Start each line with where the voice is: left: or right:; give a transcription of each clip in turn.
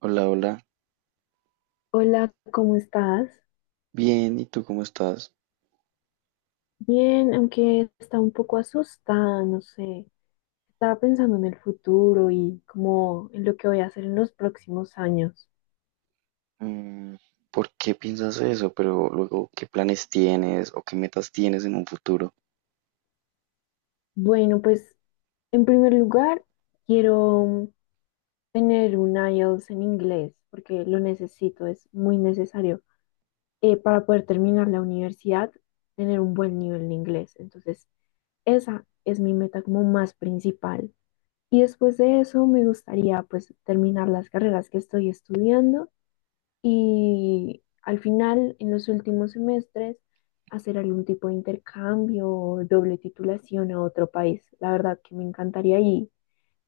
right: Hola, hola.
left: Hola, ¿cómo estás?
right: Bien, ¿y tú cómo estás?
left: Bien, aunque está un poco asustada, no sé. Estaba pensando en el futuro y como en lo que voy a hacer en los próximos años.
right: Mm, ¿Por qué piensas eso? Pero luego, ¿qué planes tienes o qué metas tienes en un futuro?
left: Bueno, pues en primer lugar, quiero tener un IELTS en inglés porque lo necesito, es muy necesario para poder terminar la universidad, tener un buen nivel de inglés. Entonces, esa es mi meta como más principal. Y después de eso me gustaría pues terminar las carreras que estoy estudiando y al final, en los últimos semestres, hacer algún tipo de intercambio o doble titulación a otro país. La verdad que me encantaría y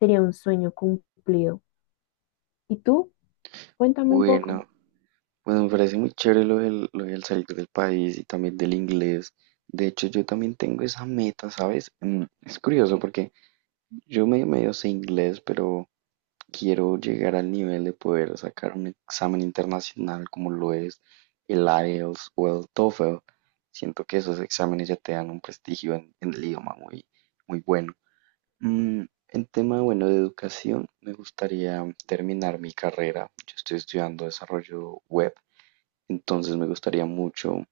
left: sería un sueño cumplido. ¿Y tú? Cuéntame un poco.
right: Bueno, bueno, me parece muy chévere lo del salir del país y también del inglés. De hecho, yo también tengo esa meta, ¿sabes? Mm, es curioso porque yo medio sé inglés, pero quiero llegar al nivel de poder sacar un examen internacional como lo es el IELTS o el TOEFL. Siento que esos exámenes ya te dan un prestigio en el idioma muy, muy bueno. En tema, bueno, de educación, me gustaría terminar mi carrera. Yo estoy estudiando desarrollo web, entonces me gustaría mucho,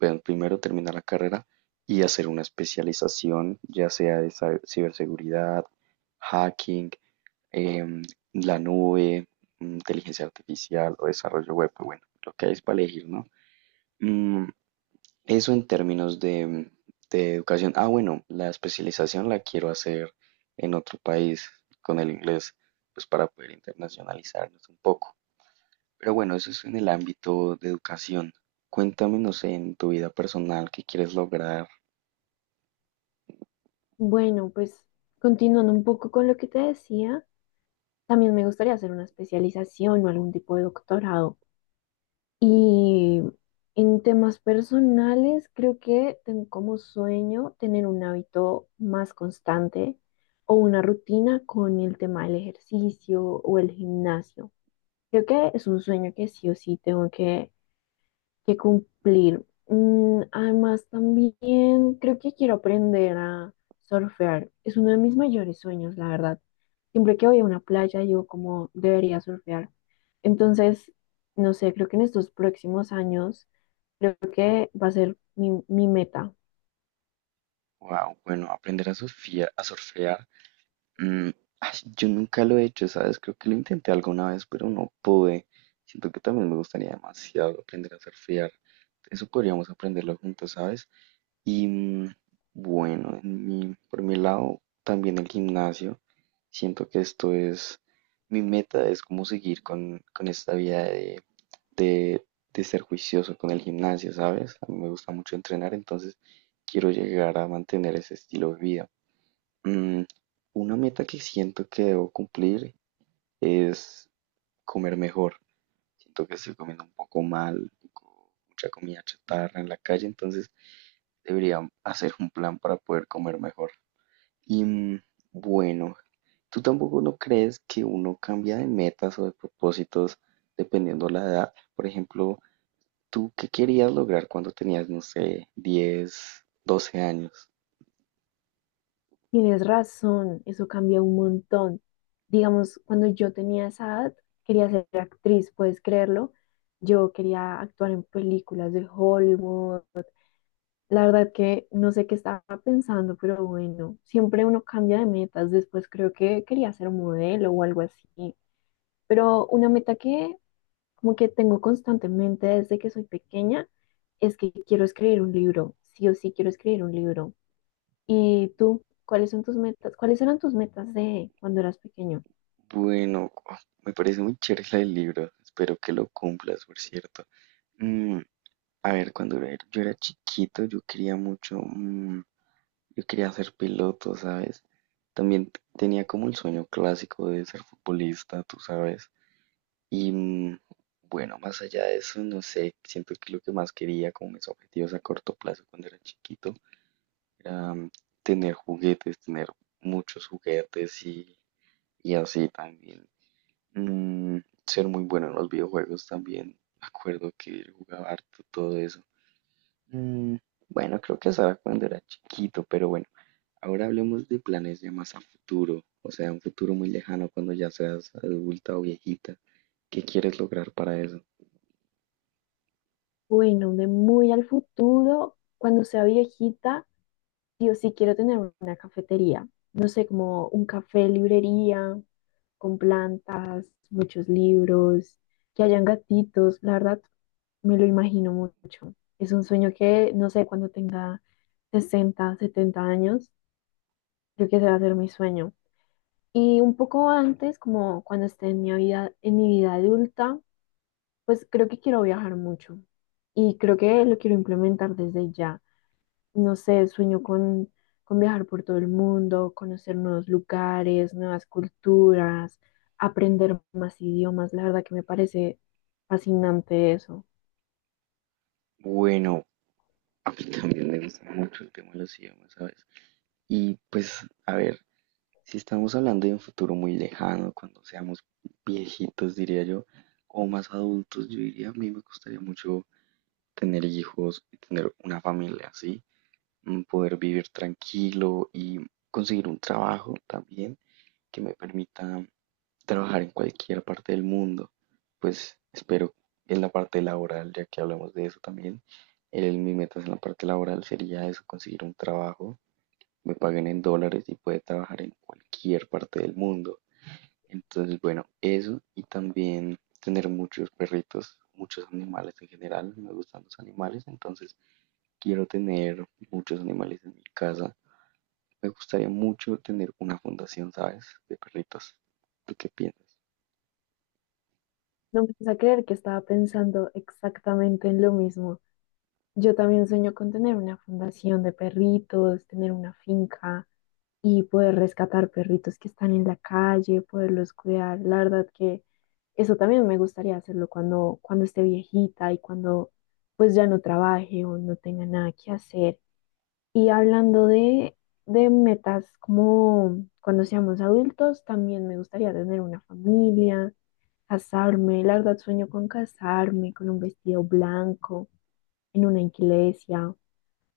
right: bueno, primero terminar la carrera y hacer una especialización, ya sea de ciberseguridad, hacking, em, la nube, inteligencia artificial o desarrollo web, pues bueno, lo que hay es para elegir, ¿no? Mm, Eso en términos de, de educación. Ah, bueno, la especialización la quiero hacer en otro país con el inglés, pues para poder internacionalizarnos un poco. Pero bueno, eso es en el ámbito de educación. Cuéntame, no sé, en tu vida personal, ¿qué quieres lograr?
left: Bueno, pues continuando un poco con lo que te decía, también me gustaría hacer una especialización o algún tipo de doctorado. Y en temas personales, creo que tengo como sueño tener un hábito más constante o una rutina con el tema del ejercicio o el gimnasio. Creo que es un sueño que sí o sí tengo que cumplir. Mm, además, también creo que quiero aprender a surfear. Es uno de mis mayores sueños, la verdad. Siempre que voy a una playa, digo como debería surfear. Entonces, no sé, creo que en estos próximos años, creo que va a ser mi meta.
right: Wow, bueno, aprender a surfear, a surfear. Mm, Ay, yo nunca lo he hecho, ¿sabes? Creo que lo intenté alguna vez, pero no pude. Siento que también me gustaría demasiado aprender a surfear. Eso podríamos aprenderlo juntos, ¿sabes? Y bueno, en por mi lado, también el gimnasio. Siento que esto es, mi meta es como seguir con esta vida de, de ser juicioso con el gimnasio, ¿sabes? A mí me gusta mucho entrenar, entonces quiero llegar a mantener ese estilo de vida. Mm, una meta que siento que debo cumplir es comer mejor. Siento que estoy comiendo un poco mal, mucha comida chatarra en la calle, entonces debería hacer un plan para poder comer mejor. Y bueno, ¿tú tampoco no crees que uno cambia de metas o de propósitos dependiendo la edad? Por ejemplo, ¿tú qué querías lograr cuando tenías, no sé, 10 12 años?
left: Tienes razón, eso cambia un montón. Digamos, cuando yo tenía esa edad, quería ser actriz, puedes creerlo. Yo quería actuar en películas de Hollywood. La verdad que no sé qué estaba pensando, pero bueno, siempre uno cambia de metas. Después creo que quería ser modelo o algo así. Pero una meta que como que tengo constantemente desde que soy pequeña es que quiero escribir un libro. Sí o sí quiero escribir un libro. ¿Y tú? ¿Cuáles son tus metas? ¿Cuáles eran tus metas de cuando eras pequeño?
right: Bueno, oh, me parece muy chévere la del libro. Espero que lo cumplas, por cierto. Mm, a ver, yo era chiquito, yo quería mucho, yo quería ser piloto, ¿sabes? También tenía como el sueño clásico de ser futbolista, tú sabes. Y bueno, más allá de eso, no sé, siento que lo que más quería, como mis objetivos a corto plazo cuando era chiquito, era tener juguetes, tener muchos juguetes y así también. Mm, Ser muy bueno en los videojuegos también. Me acuerdo que yo jugaba harto todo eso. Mm, bueno, creo que eso era cuando era chiquito, pero bueno. Ahora hablemos de planes ya más a futuro, o sea, un futuro muy lejano cuando ya seas adulta o viejita. ¿Qué quieres lograr para eso?
left: Bueno, de muy al futuro, cuando sea viejita, sí o sí quiero tener una cafetería. No sé, como un café, librería, con plantas, muchos libros, que hayan gatitos. La verdad, me lo imagino mucho. Es un sueño que, no sé, cuando tenga 60, 70 años, creo que ese va a ser mi sueño. Y un poco antes, como cuando esté en mi vida adulta, pues creo que quiero viajar mucho y creo que lo quiero implementar desde ya. No sé, sueño con viajar por todo el mundo, conocer nuevos lugares, nuevas culturas, aprender más idiomas. La verdad que me parece fascinante eso.
right: Bueno, a mí también me gusta mucho el tema de los idiomas, ¿sabes? Y pues, a ver, si estamos hablando de un futuro muy lejano, cuando seamos viejitos, diría yo, o más adultos, yo diría, a mí me gustaría mucho tener hijos, tener una familia, ¿sí? Mm, poder vivir tranquilo y conseguir un trabajo también que me permita trabajar en cualquier parte del mundo. Pues espero en la parte laboral, ya que hablamos de eso también, el, mi meta en la parte laboral sería eso, conseguir un trabajo, me paguen en dólares y poder trabajar en cualquier parte del mundo. Entonces, bueno, eso y también tener muchos perritos, muchos animales en general, me gustan los animales, entonces quiero tener muchos animales en mi casa. Me gustaría mucho tener una fundación, ¿sabes? De perritos. ¿Tú qué piensas?
left: No me vas a creer que estaba pensando exactamente en lo mismo. Yo también sueño con tener una fundación de perritos, tener una finca y poder rescatar perritos que están en la calle, poderlos cuidar. La verdad que eso también me gustaría hacerlo cuando esté viejita y cuando pues ya no trabaje o no tenga nada que hacer. Y hablando de metas como cuando seamos adultos, también me gustaría tener una familia, casarme. La verdad sueño con casarme, con un vestido blanco, en una iglesia.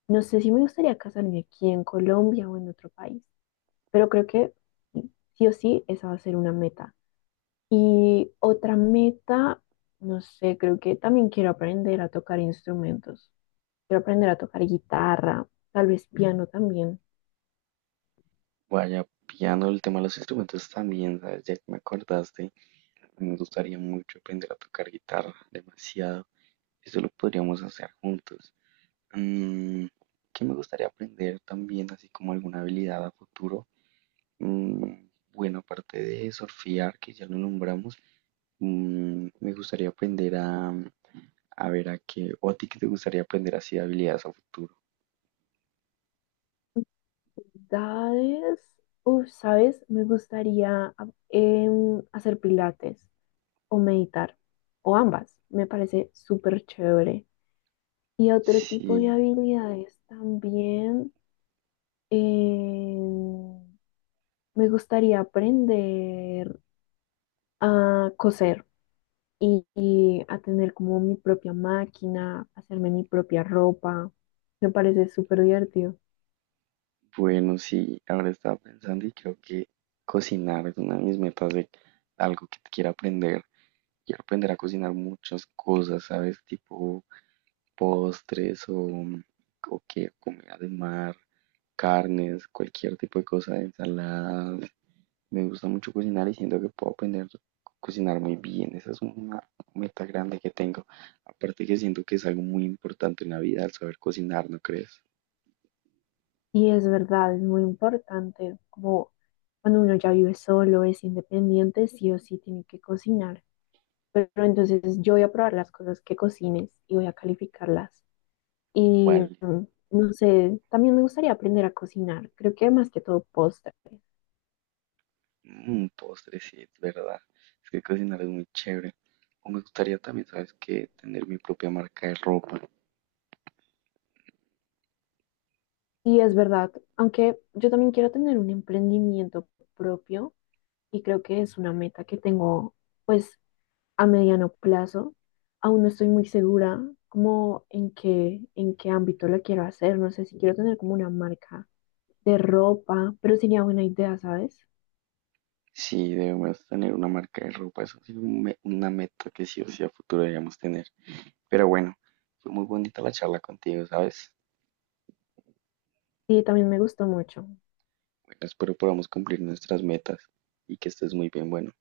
left: No sé si me gustaría casarme aquí en Colombia o en otro país, pero creo que sí o sí esa va a ser una meta. Y otra meta, no sé, creo que también quiero aprender a tocar instrumentos. Quiero aprender a tocar guitarra, tal vez piano también.
right: Vaya, pillando el tema de los instrumentos también, ¿sabes? Ya que me acordaste, me gustaría mucho aprender a tocar guitarra, demasiado. Eso lo podríamos hacer juntos. Mm, ¿Qué me gustaría aprender también, así como alguna habilidad a futuro? Mm, bueno, aparte de surfear, que ya lo nombramos, me gustaría aprender a ver, ¿a qué? ¿O a ti qué te gustaría aprender así de habilidades a futuro?
left: Habilidades, uf, ¿sabes? Me gustaría hacer pilates o meditar, o ambas. Me parece súper chévere. Y otro tipo de
right: Sí,
left: habilidades también, em, me gustaría aprender a coser y a tener como mi propia máquina, hacerme mi propia ropa. Me parece súper divertido.
right: bueno, sí, ahora estaba pensando y creo que cocinar es una de mis metas de algo que quiero aprender. Quiero aprender a cocinar muchas cosas, ¿sabes? Tipo postres o qué, comida de mar, carnes, cualquier tipo de cosa, ensaladas, me gusta mucho cocinar y siento que puedo aprender a cocinar muy bien. Esa es una meta grande que tengo. Aparte que siento que es algo muy importante en la vida el saber cocinar, ¿no crees?
left: Y es verdad, es muy importante, como cuando uno ya vive solo, es independiente, sí o sí tiene que cocinar. Pero entonces yo voy a probar las cosas que cocines y voy a calificarlas. Y
right: Vale,
left: no sé, también me gustaría aprender a cocinar, creo que más que todo postres.
right: un postre, sí, es verdad. Es que cocinar es muy chévere. O me gustaría también, ¿sabes qué? Tener mi propia marca de ropa.
left: Y es verdad, aunque yo también quiero tener un emprendimiento propio y creo que es una meta que tengo pues a mediano plazo. Aún no estoy muy segura como en en qué ámbito la quiero hacer. No sé si quiero tener como una marca de ropa, pero sería buena idea, ¿sabes?
right: Sí, debemos tener una marca de ropa. Eso es una meta que sí o sí a futuro deberíamos tener. Pero bueno, fue muy bonita la charla contigo, ¿sabes?
left: Sí, también me gustó mucho.
right: Bueno, espero podamos cumplir nuestras metas y que estés muy bien. Bueno.